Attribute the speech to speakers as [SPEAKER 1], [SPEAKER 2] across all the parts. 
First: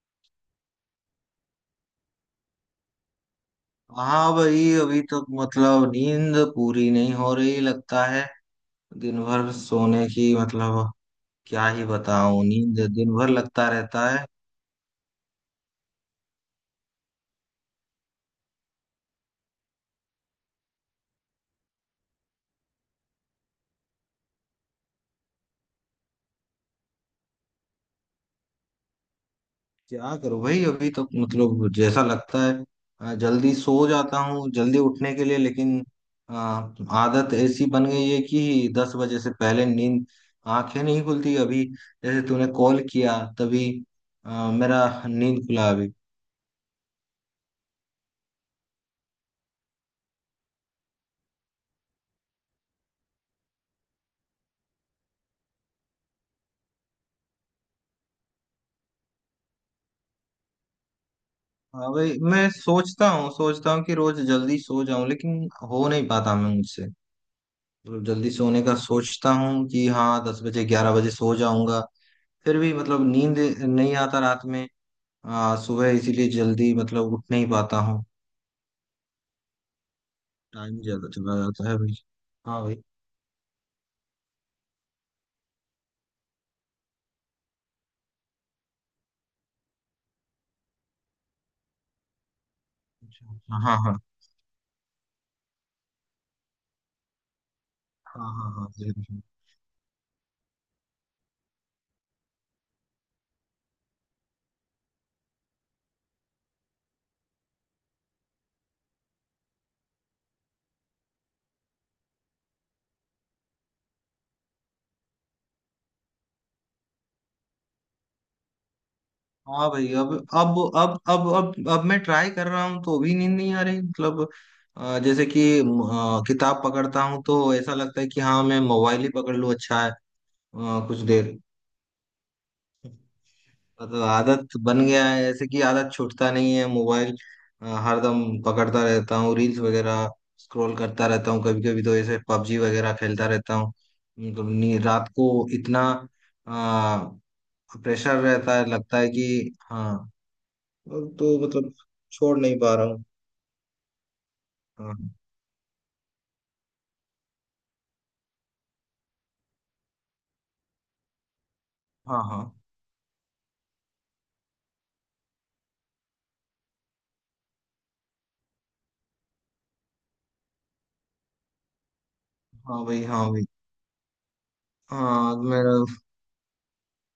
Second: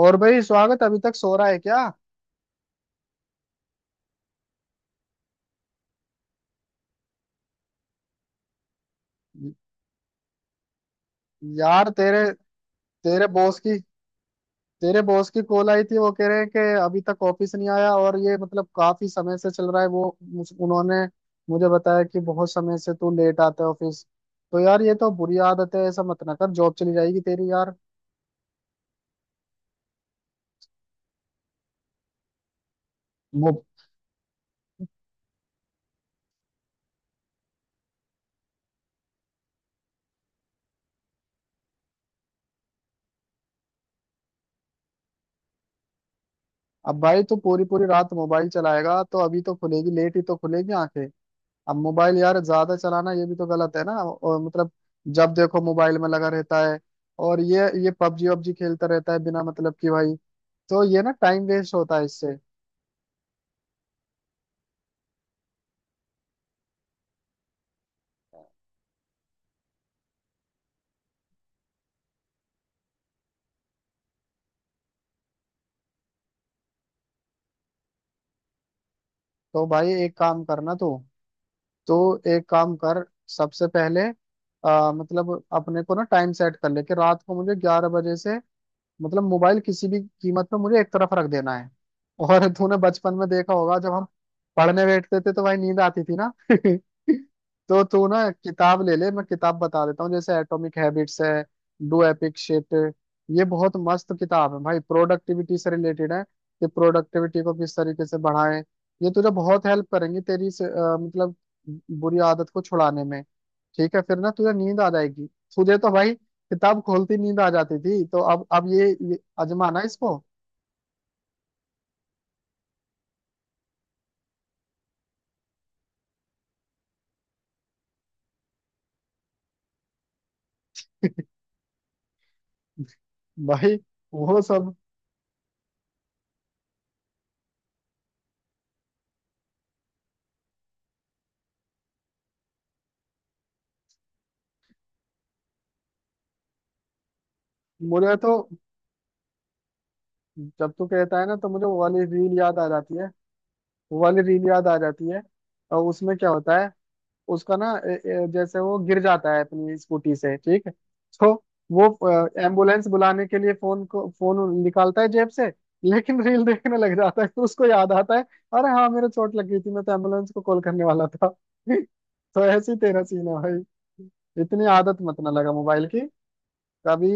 [SPEAKER 1] और भाई, स्वागत अभी तक सो रहा है क्या?
[SPEAKER 2] हाँ भाई, अभी तो मतलब नींद पूरी नहीं हो रही लगता है। दिन भर सोने की मतलब क्या ही
[SPEAKER 1] यार तेरे
[SPEAKER 2] बताऊं, नींद दिन
[SPEAKER 1] तेरे
[SPEAKER 2] भर
[SPEAKER 1] बॉस
[SPEAKER 2] लगता
[SPEAKER 1] की
[SPEAKER 2] रहता है।
[SPEAKER 1] तेरे बॉस की कॉल आई थी। वो कह रहे हैं कि अभी तक ऑफिस नहीं आया, और ये मतलब काफी समय से चल रहा है। वो उन्होंने मुझे बताया कि बहुत समय से तू लेट आता है ऑफिस। तो यार ये तो बुरी आदत है, ऐसा मत ना कर, जॉब चली जाएगी तेरी यार।
[SPEAKER 2] क्या करूं भाई, अभी तो मतलब जैसा लगता है, जल्दी
[SPEAKER 1] मो-
[SPEAKER 2] सो जाता हूँ जल्दी उठने के लिए, लेकिन आ, आदत ऐसी बन गई है कि 10 बजे से पहले नींद, आंखें नहीं खुलती अभी। जैसे तूने कॉल किया तभी मेरा नींद खुला अभी।
[SPEAKER 1] अब भाई तू पूरी पूरी रात मोबाइल चलाएगा तो अभी तो खुलेगी, लेट ही तो खुलेगी आंखें। अब मोबाइल यार ज्यादा चलाना ये भी तो गलत है ना, और मतलब जब देखो मोबाइल में लगा रहता है। और ये पबजी वबजी खेलता रहता है बिना मतलब कि, भाई। तो ये ना टाइम वेस्ट
[SPEAKER 2] हाँ
[SPEAKER 1] होता है
[SPEAKER 2] भाई,
[SPEAKER 1] इससे।
[SPEAKER 2] मैं सोचता हूँ कि रोज जल्दी सो जाऊं, लेकिन हो नहीं पाता मैं, मुझसे मतलब जल्दी सोने का सोचता हूँ कि हाँ 10 बजे 11 बजे सो जाऊंगा, फिर भी मतलब नींद नहीं आता रात में। सुबह इसीलिए जल्दी मतलब उठ नहीं पाता हूँ।
[SPEAKER 1] तो भाई एक काम करना
[SPEAKER 2] टाइम
[SPEAKER 1] तू,
[SPEAKER 2] ज्यादा चला जाता है भाई।
[SPEAKER 1] तो एक
[SPEAKER 2] हाँ
[SPEAKER 1] काम
[SPEAKER 2] भाई।
[SPEAKER 1] कर। सबसे पहले मतलब अपने को ना टाइम सेट कर ले कि रात को मुझे 11 बजे से मतलब मोबाइल किसी भी कीमत पे मुझे एक तरफ रख देना है। और तूने बचपन में देखा
[SPEAKER 2] हाँ, हाँ,
[SPEAKER 1] होगा, जब
[SPEAKER 2] हाँ,
[SPEAKER 1] हम पढ़ने बैठते थे तो भाई नींद आती थी ना। तो तू ना
[SPEAKER 2] हाँ, हाँ, हाँ,
[SPEAKER 1] किताब ले ले, मैं किताब बता देता हूँ। जैसे एटॉमिक हैबिट्स है, डू एपिक शिट। ये बहुत मस्त किताब है भाई, प्रोडक्टिविटी से रिलेटेड है कि प्रोडक्टिविटी को किस तरीके से बढ़ाएं। ये तुझे बहुत हेल्प करेंगी तेरी इस मतलब बुरी आदत को छुड़ाने में। ठीक है, फिर ना तुझे नींद आ जाएगी। तुझे तो भाई किताब खोलती नींद आ जाती थी, तो अब ये
[SPEAKER 2] हाँ
[SPEAKER 1] आजमाना
[SPEAKER 2] भाई, अब
[SPEAKER 1] इसको।
[SPEAKER 2] अब अब अब अब अब मैं ट्राई कर रहा हूँ तो भी नींद नहीं आ रही मतलब। जैसे कि किताब पकड़ता हूँ तो ऐसा लगता है कि हाँ मैं मोबाइल ही पकड़ लूँ अच्छा है, कुछ देर।
[SPEAKER 1] भाई
[SPEAKER 2] मतलब
[SPEAKER 1] वो
[SPEAKER 2] आदत
[SPEAKER 1] सब।
[SPEAKER 2] बन गया है ऐसे कि आदत छूटता नहीं है मोबाइल। हरदम पकड़ता रहता हूँ रील्स वगैरह, स्क्रॉल करता रहता हूँ, कभी कभी तो ऐसे पबजी वगैरह खेलता रहता हूँ। मतलब रात को इतना प्रेशर
[SPEAKER 1] मुझे तो,
[SPEAKER 2] रहता है, लगता है कि हाँ,
[SPEAKER 1] जब तू
[SPEAKER 2] अब
[SPEAKER 1] कहता है ना
[SPEAKER 2] तो
[SPEAKER 1] तो मुझे
[SPEAKER 2] मतलब
[SPEAKER 1] वो वाली रील
[SPEAKER 2] छोड़
[SPEAKER 1] याद
[SPEAKER 2] नहीं
[SPEAKER 1] आ
[SPEAKER 2] पा रहा
[SPEAKER 1] जाती
[SPEAKER 2] हूँ।
[SPEAKER 1] है। वो वाली रील याद आ
[SPEAKER 2] हाँ,
[SPEAKER 1] जाती है। और उसमें क्या होता है? उसका ना जैसे वो गिर जाता है अपनी स्कूटी से, ठीक है। तो वो
[SPEAKER 2] हाँ, हाँ,
[SPEAKER 1] एम्बुलेंस बुलाने के लिए फोन निकालता है जेब से, लेकिन रील देखने लग जाता है। तो उसको याद आता है, अरे हाँ, मेरे चोट लग गई थी, मैं तो एम्बुलेंस को कॉल करने वाला था। तो ऐसे ही
[SPEAKER 2] हाँ
[SPEAKER 1] तेरा
[SPEAKER 2] भाई,
[SPEAKER 1] सीन
[SPEAKER 2] हाँ
[SPEAKER 1] है
[SPEAKER 2] भाई,
[SPEAKER 1] भाई। इतनी आदत मत ना
[SPEAKER 2] हाँ,
[SPEAKER 1] लगा
[SPEAKER 2] मेरा
[SPEAKER 1] मोबाइल की, कभी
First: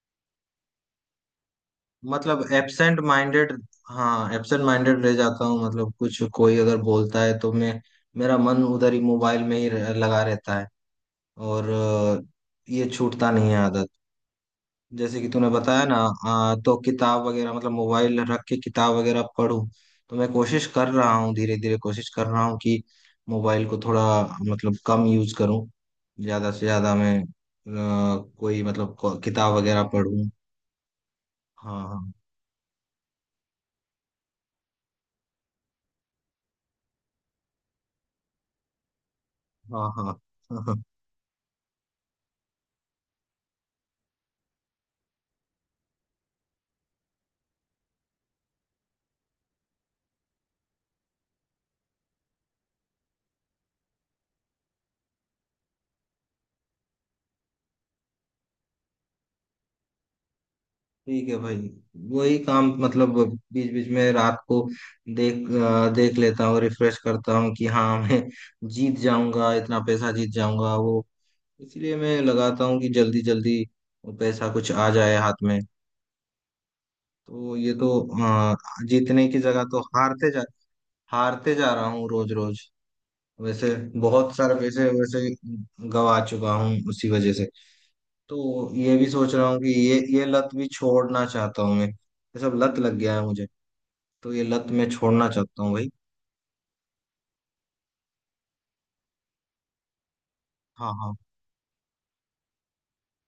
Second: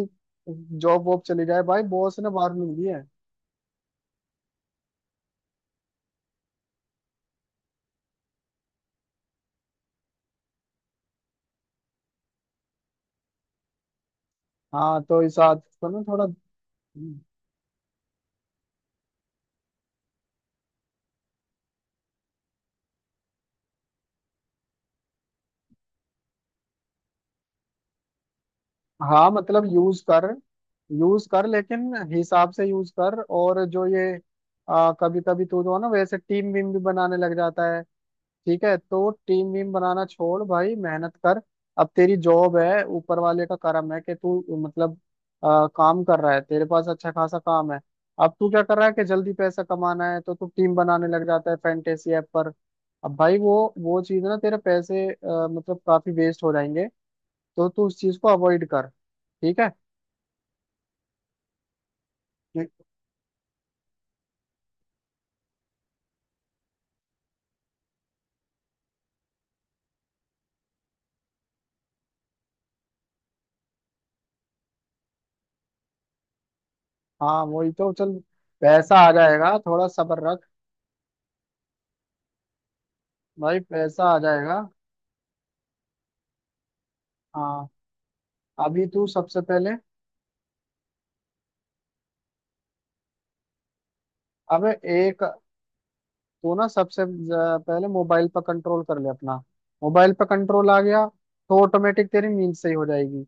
[SPEAKER 1] जॉब वॉब चली जाए भाई, बॉस ने
[SPEAKER 2] मतलब
[SPEAKER 1] वार्निंग दी
[SPEAKER 2] एब्सेंट
[SPEAKER 1] है।
[SPEAKER 2] माइंडेड, हाँ, एब्सेंट माइंडेड रह जाता हूँ। मतलब कुछ कोई अगर बोलता है तो मैं, मेरा मन उधर ही मोबाइल में ही लगा रहता है। और ये छूटता नहीं है आदत।
[SPEAKER 1] हाँ
[SPEAKER 2] जैसे
[SPEAKER 1] तो
[SPEAKER 2] कि
[SPEAKER 1] इस
[SPEAKER 2] तूने
[SPEAKER 1] आदत
[SPEAKER 2] बताया
[SPEAKER 1] को
[SPEAKER 2] ना,
[SPEAKER 1] ना थोड़ा।
[SPEAKER 2] तो किताब वगैरह मतलब मोबाइल रख के किताब वगैरह पढूं, तो मैं कोशिश कर रहा हूँ, धीरे धीरे कोशिश कर रहा हूँ कि मोबाइल को थोड़ा मतलब कम यूज करूँ, ज्यादा से ज्यादा मैं कोई मतलब
[SPEAKER 1] हाँ
[SPEAKER 2] किताब
[SPEAKER 1] मतलब
[SPEAKER 2] वगैरह
[SPEAKER 1] यूज कर,
[SPEAKER 2] पढूं।
[SPEAKER 1] यूज कर लेकिन
[SPEAKER 2] हाँ,
[SPEAKER 1] हिसाब से यूज कर। और जो ये कभी कभी तू जो है ना, वैसे टीम वीम भी बनाने लग जाता है, ठीक है। तो टीम वीम
[SPEAKER 2] हाँ,
[SPEAKER 1] बनाना
[SPEAKER 2] हाँ, हाँ,
[SPEAKER 1] छोड़
[SPEAKER 2] हाँ,
[SPEAKER 1] भाई,
[SPEAKER 2] हाँ।
[SPEAKER 1] मेहनत कर। अब तेरी जॉब है, ऊपर वाले का करम है कि तू मतलब काम कर रहा है, तेरे पास अच्छा खासा काम है। अब तू क्या कर रहा है कि जल्दी पैसा कमाना है तो तू टीम बनाने लग जाता है फैंटेसी ऐप पर। अब भाई वो चीज ना तेरे पैसे मतलब काफी वेस्ट हो जाएंगे। तो तू उस चीज को अवॉइड कर, ठीक है।
[SPEAKER 2] ठीक है भाई। वही काम
[SPEAKER 1] ठीक,
[SPEAKER 2] मतलब बीच बीच में रात को देख देख लेता हूँ, रिफ्रेश करता हूँ कि हाँ मैं जीत जाऊंगा, इतना पैसा जीत जाऊंगा वो, इसीलिए मैं लगाता हूँ कि जल्दी जल्दी पैसा कुछ आ जाए हाथ में।
[SPEAKER 1] हाँ
[SPEAKER 2] तो
[SPEAKER 1] वही
[SPEAKER 2] ये तो,
[SPEAKER 1] तो। चल
[SPEAKER 2] अ,
[SPEAKER 1] पैसा आ
[SPEAKER 2] जीतने की
[SPEAKER 1] जाएगा,
[SPEAKER 2] जगह तो
[SPEAKER 1] थोड़ा सब्र
[SPEAKER 2] हारते जा,
[SPEAKER 1] रख।
[SPEAKER 2] हारते जा रहा हूँ रोज रोज।
[SPEAKER 1] भाई
[SPEAKER 2] वैसे
[SPEAKER 1] पैसा आ
[SPEAKER 2] बहुत सारे
[SPEAKER 1] जाएगा।
[SPEAKER 2] पैसे वैसे गवा चुका हूँ उसी वजह से।
[SPEAKER 1] हाँ
[SPEAKER 2] तो
[SPEAKER 1] अभी
[SPEAKER 2] ये
[SPEAKER 1] तू
[SPEAKER 2] भी सोच
[SPEAKER 1] सबसे
[SPEAKER 2] रहा हूँ कि
[SPEAKER 1] पहले।
[SPEAKER 2] ये लत भी छोड़ना चाहता हूँ मैं, ये सब लत लग गया है मुझे। तो ये लत
[SPEAKER 1] अबे
[SPEAKER 2] मैं छोड़ना
[SPEAKER 1] एक।
[SPEAKER 2] चाहता हूँ भाई।
[SPEAKER 1] तू ना सबसे पहले मोबाइल पर कंट्रोल कर ले अपना। मोबाइल पर कंट्रोल आ
[SPEAKER 2] हाँ,
[SPEAKER 1] गया
[SPEAKER 2] हाँ,
[SPEAKER 1] तो ऑटोमेटिक तेरी नींद सही हो जाएगी।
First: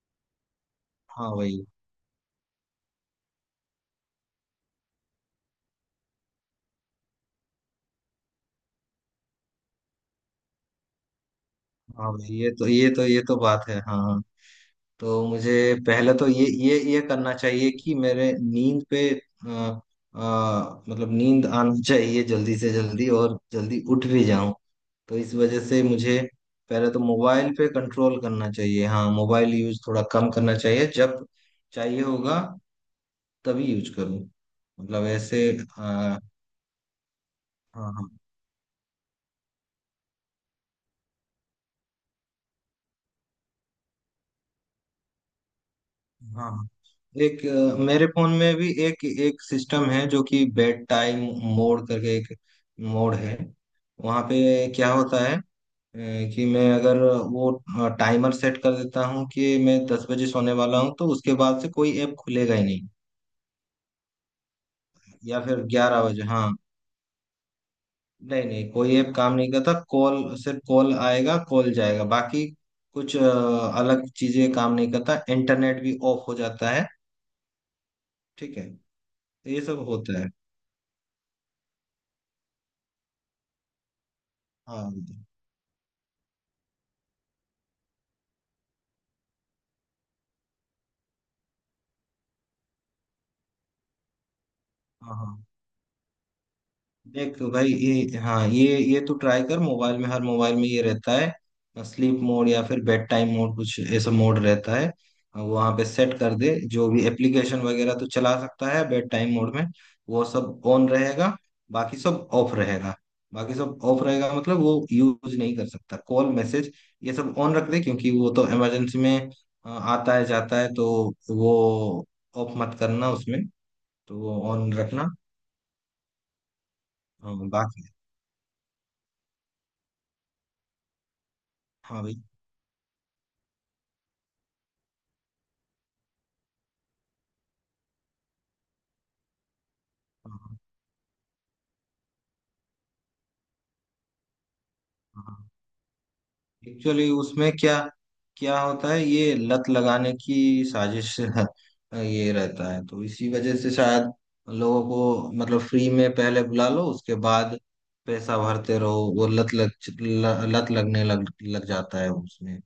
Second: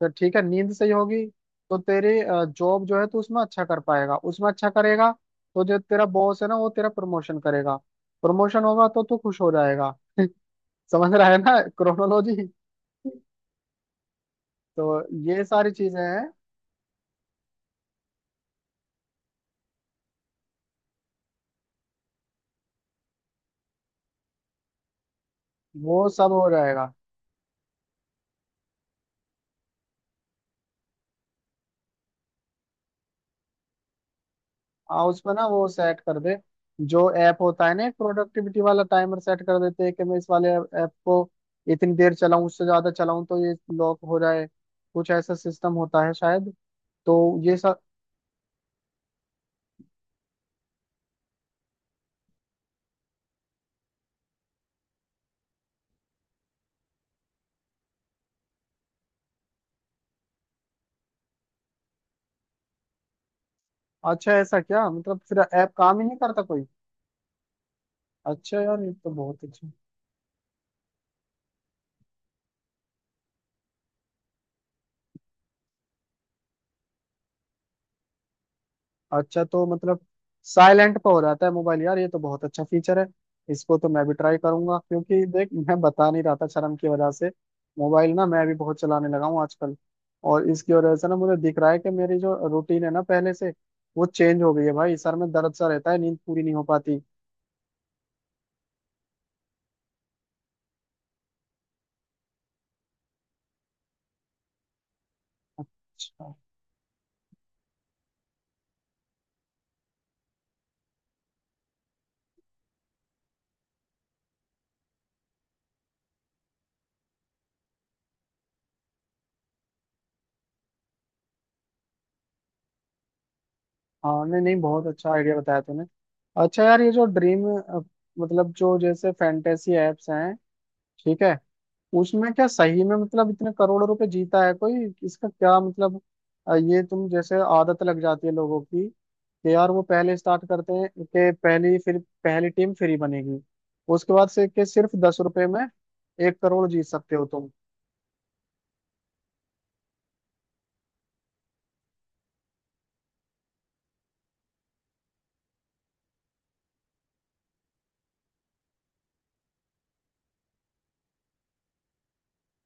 [SPEAKER 1] तो ठीक है, नींद सही होगी
[SPEAKER 2] हाँ भाई,
[SPEAKER 1] तो तेरी जॉब जो है तू उसमें अच्छा कर पाएगा, उसमें अच्छा करेगा। तो जो तेरा बॉस है ना, वो तेरा प्रमोशन करेगा। प्रमोशन होगा तो तू खुश हो जाएगा। समझ रहा है ना
[SPEAKER 2] हाँ भाई,
[SPEAKER 1] क्रोनोलॉजी?
[SPEAKER 2] ये तो बात है, हाँ, हाँ।
[SPEAKER 1] तो
[SPEAKER 2] तो
[SPEAKER 1] ये
[SPEAKER 2] मुझे
[SPEAKER 1] सारी चीजें
[SPEAKER 2] पहले तो
[SPEAKER 1] हैं,
[SPEAKER 2] ये करना चाहिए कि मेरे नींद पे, मतलब नींद आनी चाहिए जल्दी से जल्दी और जल्दी उठ भी जाऊं, तो इस वजह से
[SPEAKER 1] वो
[SPEAKER 2] मुझे
[SPEAKER 1] सब हो
[SPEAKER 2] पहले
[SPEAKER 1] जाएगा।
[SPEAKER 2] तो मोबाइल पे कंट्रोल करना चाहिए। हाँ मोबाइल यूज थोड़ा कम करना चाहिए, जब चाहिए होगा तभी यूज करूं,
[SPEAKER 1] हाँ
[SPEAKER 2] मतलब
[SPEAKER 1] उसमें
[SPEAKER 2] ऐसे।
[SPEAKER 1] ना वो सेट कर
[SPEAKER 2] हाँ,
[SPEAKER 1] दे। जो ऐप होता है ना
[SPEAKER 2] हाँ,
[SPEAKER 1] प्रोडक्टिविटी वाला, टाइमर सेट कर देते हैं कि मैं इस वाले ऐप को इतनी देर चलाऊं, उससे ज्यादा चलाऊं तो ये लॉक हो जाए। कुछ ऐसा सिस्टम होता है शायद।
[SPEAKER 2] हाँ।
[SPEAKER 1] तो
[SPEAKER 2] एक,
[SPEAKER 1] ये सब।
[SPEAKER 2] मेरे फोन में भी एक एक सिस्टम है जो कि बेड टाइम मोड करके एक मोड है। वहाँ पे क्या होता है, कि मैं अगर वो टाइमर सेट कर देता हूँ कि मैं 10 बजे सोने वाला हूँ, तो उसके बाद से कोई ऐप खुलेगा ही नहीं,
[SPEAKER 1] अच्छा, ऐसा? क्या मतलब फिर
[SPEAKER 2] या फिर
[SPEAKER 1] ऐप काम
[SPEAKER 2] ग्यारह
[SPEAKER 1] ही नहीं
[SPEAKER 2] बजे
[SPEAKER 1] करता
[SPEAKER 2] हाँ।
[SPEAKER 1] कोई?
[SPEAKER 2] नहीं,
[SPEAKER 1] अच्छा
[SPEAKER 2] नहीं,
[SPEAKER 1] यार ये
[SPEAKER 2] कोई
[SPEAKER 1] तो
[SPEAKER 2] ऐप काम
[SPEAKER 1] बहुत
[SPEAKER 2] नहीं
[SPEAKER 1] अच्छा।
[SPEAKER 2] करता। कॉल, सिर्फ कॉल आएगा, कॉल जाएगा, बाकी कुछ, अलग चीजें काम नहीं करता, इंटरनेट भी ऑफ हो जाता है। ठीक है,
[SPEAKER 1] अच्छा
[SPEAKER 2] तो ये
[SPEAKER 1] तो
[SPEAKER 2] सब
[SPEAKER 1] मतलब
[SPEAKER 2] होता है।
[SPEAKER 1] साइलेंट पे हो जाता है मोबाइल? यार ये तो बहुत अच्छा फीचर है। इसको तो मैं भी ट्राई करूंगा,
[SPEAKER 2] हाँ,
[SPEAKER 1] क्योंकि देख, मैं बता नहीं रहा था शर्म की वजह से, मोबाइल ना मैं भी बहुत चलाने लगा हूँ आजकल। और इसकी वजह से ना मुझे दिख रहा है कि मेरी जो रूटीन है ना पहले से, वो चेंज हो गई है भाई। सर
[SPEAKER 2] हाँ,
[SPEAKER 1] में
[SPEAKER 2] हाँ।
[SPEAKER 1] दर्द सा रहता है, नींद पूरी नहीं हो पाती।
[SPEAKER 2] देख तो भाई ये, हाँ, ये तो ट्राई कर, मोबाइल में, हर मोबाइल में ये रहता है स्लीप मोड या फिर बेड टाइम मोड, कुछ ऐसा मोड रहता है। वहां पे सेट
[SPEAKER 1] अच्छा।
[SPEAKER 2] कर दे जो भी एप्लीकेशन वगैरह तो चला सकता है बेड टाइम मोड में, वो सब ऑन रहेगा, बाकी सब ऑफ रहेगा। बाकी सब ऑफ रहेगा मतलब वो यूज नहीं कर सकता। कॉल, मैसेज, ये सब ऑन रख दे, क्योंकि वो तो इमरजेंसी में आता है जाता है, तो वो ऑफ मत करना उसमें, तो
[SPEAKER 1] हाँ
[SPEAKER 2] वो
[SPEAKER 1] नहीं नहीं,
[SPEAKER 2] ऑन
[SPEAKER 1] बहुत
[SPEAKER 2] रखना।
[SPEAKER 1] अच्छा आइडिया बताया तूने। अच्छा यार ये जो
[SPEAKER 2] अ,
[SPEAKER 1] ड्रीम
[SPEAKER 2] बाकी,
[SPEAKER 1] मतलब जो जैसे फैंटेसी एप्स हैं, ठीक है,
[SPEAKER 2] हाँ भाई।
[SPEAKER 1] उसमें क्या सही में मतलब इतने करोड़ों रुपए जीता है कोई? इसका क्या मतलब? ये तुम जैसे आदत लग जाती है लोगों की कि यार वो पहले स्टार्ट करते हैं कि पहली, फिर पहली टीम फ्री बनेगी, उसके बाद से कि सिर्फ 10 रुपए में 1 करोड़ जीत
[SPEAKER 2] एक्चुअली
[SPEAKER 1] सकते हो तुम।
[SPEAKER 2] उसमें क्या क्या होता है, ये लत लगाने की साजिश ये रहता है। तो इसी वजह से शायद लोगों को मतलब फ्री में पहले बुला लो, उसके बाद पैसा भरते रहो। वो लत लग, लत लगने लग लग जाता है उसमें।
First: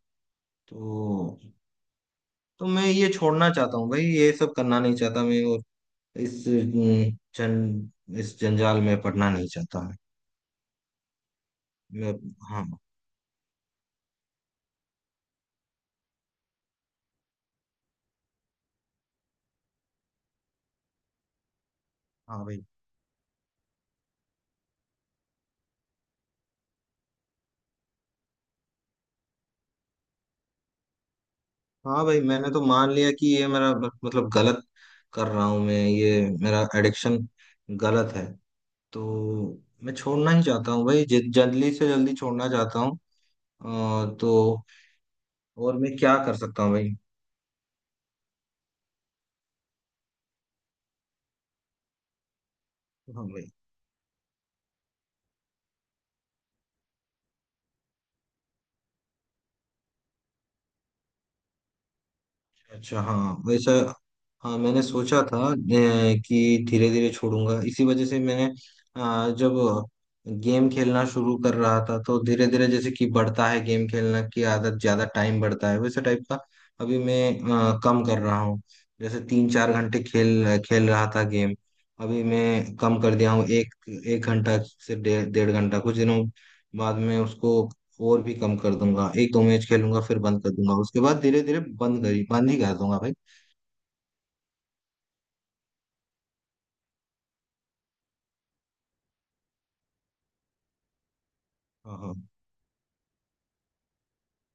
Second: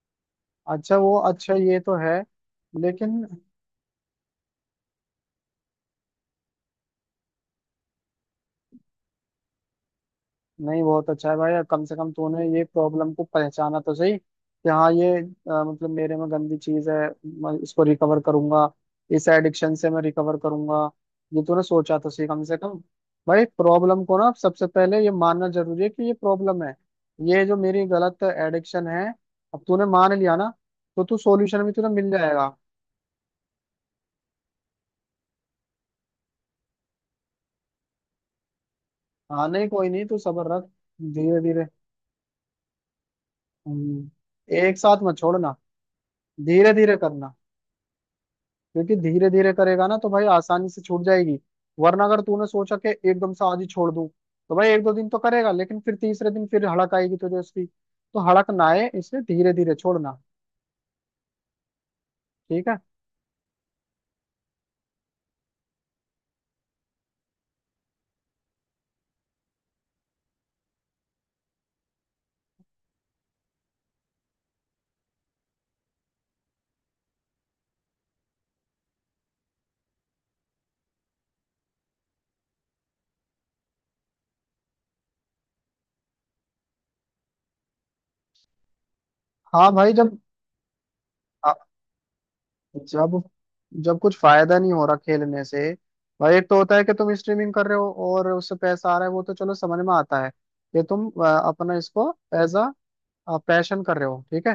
[SPEAKER 1] अच्छा वो,
[SPEAKER 2] तो
[SPEAKER 1] अच्छा ये तो है,
[SPEAKER 2] तो मैं ये
[SPEAKER 1] लेकिन
[SPEAKER 2] छोड़ना चाहता हूँ भाई, ये सब करना नहीं चाहता मैं, और इस अम, जन इस जंजाल में पड़ना नहीं चाहता मैं।
[SPEAKER 1] नहीं, बहुत अच्छा है भाई, अब कम से कम
[SPEAKER 2] मैं-
[SPEAKER 1] तूने ये
[SPEAKER 2] हाँ,
[SPEAKER 1] प्रॉब्लम को पहचाना तो सही कि हाँ ये मतलब मेरे में गंदी चीज है, मैं इसको रिकवर करूंगा, इस एडिक्शन से मैं रिकवर करूंगा। ये तूने सोचा तो सही कम
[SPEAKER 2] हाँ
[SPEAKER 1] से
[SPEAKER 2] भाई,
[SPEAKER 1] कम। भाई प्रॉब्लम को ना सबसे पहले ये मानना जरूरी है कि ये प्रॉब्लम है, ये जो मेरी गलत एडिक्शन है। अब तूने मान लिया ना, तो तू सॉल्यूशन भी तुझे
[SPEAKER 2] हाँ
[SPEAKER 1] मिल
[SPEAKER 2] भाई,
[SPEAKER 1] जाएगा।
[SPEAKER 2] मैंने तो मान लिया कि ये मेरा मतलब गलत कर रहा हूँ मैं, ये मेरा एडिक्शन गलत है, तो
[SPEAKER 1] हाँ नहीं कोई
[SPEAKER 2] मैं
[SPEAKER 1] नहीं, तू
[SPEAKER 2] छोड़ना ही
[SPEAKER 1] सब्र रख।
[SPEAKER 2] चाहता हूँ भाई,
[SPEAKER 1] धीरे धीरे।
[SPEAKER 2] जल्दी से जल्दी छोड़ना चाहता हूँ।
[SPEAKER 1] हम्म।
[SPEAKER 2] तो
[SPEAKER 1] एक साथ मत छोड़ना,
[SPEAKER 2] और मैं क्या कर सकता हूँ
[SPEAKER 1] धीरे
[SPEAKER 2] भाई?
[SPEAKER 1] धीरे करना। क्योंकि धीरे धीरे करेगा ना तो भाई आसानी से छूट जाएगी। वरना अगर तूने सोचा कि
[SPEAKER 2] हाँ
[SPEAKER 1] एकदम से
[SPEAKER 2] भाई,
[SPEAKER 1] आज ही छोड़ दूं, तो भाई एक दो दिन तो करेगा लेकिन फिर तीसरे दिन फिर हड़क आएगी तुझे उसकी। तो हड़क ना आए इसलिए धीरे धीरे छोड़ना, ठीक है।
[SPEAKER 2] अच्छा, हाँ, वैसा, हाँ, मैंने सोचा था, कि धीरे धीरे छोड़ूंगा। इसी वजह से मैंने, जब गेम खेलना शुरू कर रहा था, तो धीरे धीरे जैसे कि बढ़ता है गेम खेलना की आदत, ज्यादा टाइम बढ़ता है, वैसे टाइप का अभी मैं कम कर रहा हूँ। जैसे 3-4 घंटे खेल खेल रहा था गेम, अभी मैं कम कर दिया हूँ, एक 1 घंटा से डेढ़ डेढ़ घंटा, कुछ दिनों बाद में उसको और भी कम कर दूंगा, एक दो मैच
[SPEAKER 1] हाँ भाई,
[SPEAKER 2] खेलूंगा
[SPEAKER 1] जब
[SPEAKER 2] फिर बंद कर दूंगा, उसके बाद धीरे
[SPEAKER 1] आ-
[SPEAKER 2] धीरे बंद करी, बंद ही कर दूंगा भाई।
[SPEAKER 1] जब जब कुछ फायदा नहीं हो रहा खेलने से। भाई एक तो होता है कि तुम स्ट्रीमिंग कर रहे हो और उससे पैसा आ रहा है, वो तो चलो समझ में आता है कि तुम अपना
[SPEAKER 2] हाँ,
[SPEAKER 1] इसको
[SPEAKER 2] हाँ।
[SPEAKER 1] एज अ पैशन कर रहे हो, ठीक है।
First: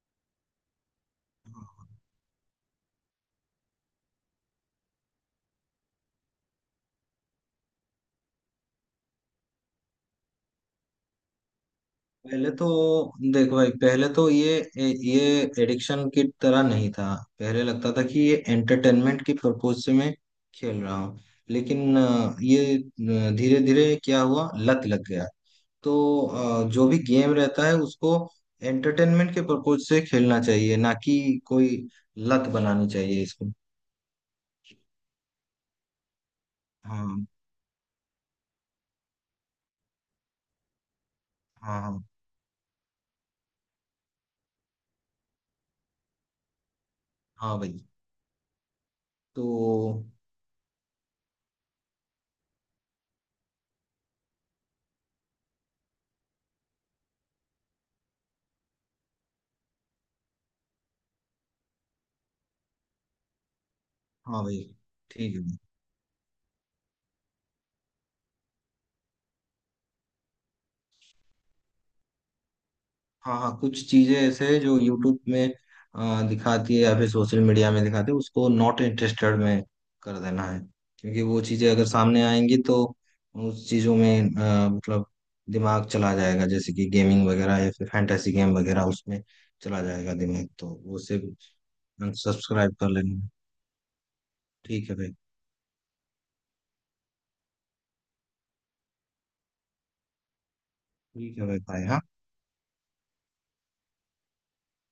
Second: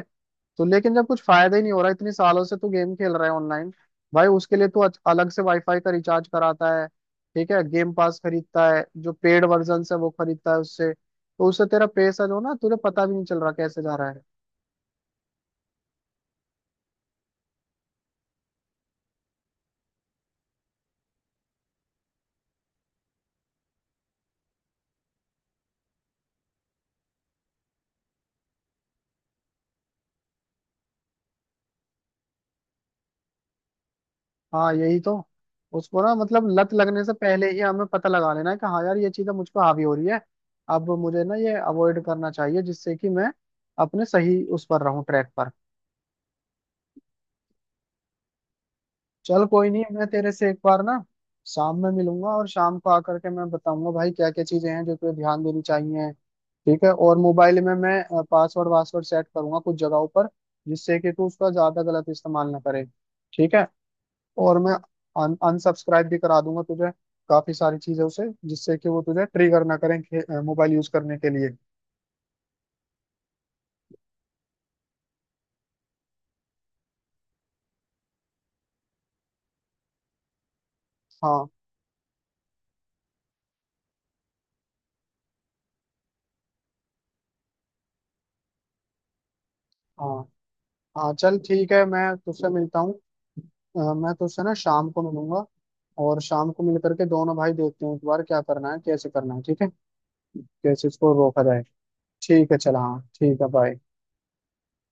[SPEAKER 1] तो लेकिन जब कुछ फायदा ही नहीं हो रहा, इतने सालों से तू गेम खेल रहा है ऑनलाइन। भाई उसके लिए तू अलग से वाईफाई का रिचार्ज कराता है, ठीक है। गेम पास खरीदता है, जो पेड वर्जन है वो खरीदता है, उससे तेरा पैसा जो
[SPEAKER 2] पहले
[SPEAKER 1] ना
[SPEAKER 2] तो
[SPEAKER 1] तुझे पता भी नहीं चल रहा
[SPEAKER 2] देखो भाई,
[SPEAKER 1] कैसे जा
[SPEAKER 2] पहले
[SPEAKER 1] रहा है।
[SPEAKER 2] तो ये ये एडिक्शन की तरह नहीं था। पहले लगता था कि ये एंटरटेनमेंट की पर्पज से मैं खेल रहा हूँ, लेकिन ये धीरे धीरे क्या हुआ, लत लग गया। तो जो भी गेम रहता है उसको एंटरटेनमेंट के पर्पज से खेलना चाहिए, ना कि कोई लत बनानी चाहिए इसको।
[SPEAKER 1] हाँ यही तो। उसको ना मतलब लत लगने से
[SPEAKER 2] हाँ,
[SPEAKER 1] पहले ही हमें पता लगा लेना है कि हाँ यार ये चीजें मुझ पर हावी हो रही है अब मुझे ना ये
[SPEAKER 2] हाँ, हाँ,
[SPEAKER 1] अवॉइड करना चाहिए जिससे कि मैं अपने सही उस पर रहूं, ट्रैक पर।
[SPEAKER 2] हाँ भाई। तो
[SPEAKER 1] चल कोई नहीं, मैं तेरे से एक बार ना शाम में मिलूंगा, और शाम को आकर के मैं बताऊंगा भाई क्या क्या चीजें हैं जो तुझे ध्यान देनी चाहिए, ठीक है। और मोबाइल में मैं पासवर्ड वासवर्ड सेट करूंगा कुछ जगहों पर, जिससे कि तू उसका ज्यादा गलत इस्तेमाल ना करे, ठीक है।
[SPEAKER 2] हाँ
[SPEAKER 1] और
[SPEAKER 2] भाई,
[SPEAKER 1] मैं
[SPEAKER 2] ठीक है,
[SPEAKER 1] अनसब्सक्राइब भी करा दूंगा तुझे काफी सारी चीजों से, जिससे कि वो तुझे ट्रिगर ना करें मोबाइल यूज करने के लिए।
[SPEAKER 2] हाँ, हाँ, कुछ चीजें ऐसे हैं जो यूट्यूब में दिखाती है, या फिर सोशल मीडिया में दिखाती है, उसको नॉट इंटरेस्टेड में कर देना है। क्योंकि वो
[SPEAKER 1] हाँ
[SPEAKER 2] चीजें अगर सामने आएंगी, तो उस चीजों में, मतलब दिमाग चला जाएगा, जैसे कि गेमिंग वगैरह या फिर फैंटेसी गेम वगैरह, उसमें चला जाएगा
[SPEAKER 1] हाँ
[SPEAKER 2] दिमाग, तो वो
[SPEAKER 1] हाँ,
[SPEAKER 2] सिर्फ
[SPEAKER 1] चल ठीक है, मैं तुझसे
[SPEAKER 2] सब्सक्राइब
[SPEAKER 1] मिलता
[SPEAKER 2] कर
[SPEAKER 1] हूँ।
[SPEAKER 2] लेना।
[SPEAKER 1] मैं तुझसे ना शाम
[SPEAKER 2] ठीक है
[SPEAKER 1] को
[SPEAKER 2] भाई।
[SPEAKER 1] मिलूंगा, और शाम को मिल करके दोनों भाई देखते हैं एक बार क्या करना है, कैसे करना है, ठीक है, कैसे इसको
[SPEAKER 2] ठीक
[SPEAKER 1] रोका
[SPEAKER 2] है भाई,
[SPEAKER 1] जाए।
[SPEAKER 2] भाई, हाँ।
[SPEAKER 1] ठीक है, चल, हाँ ठीक है, बाय।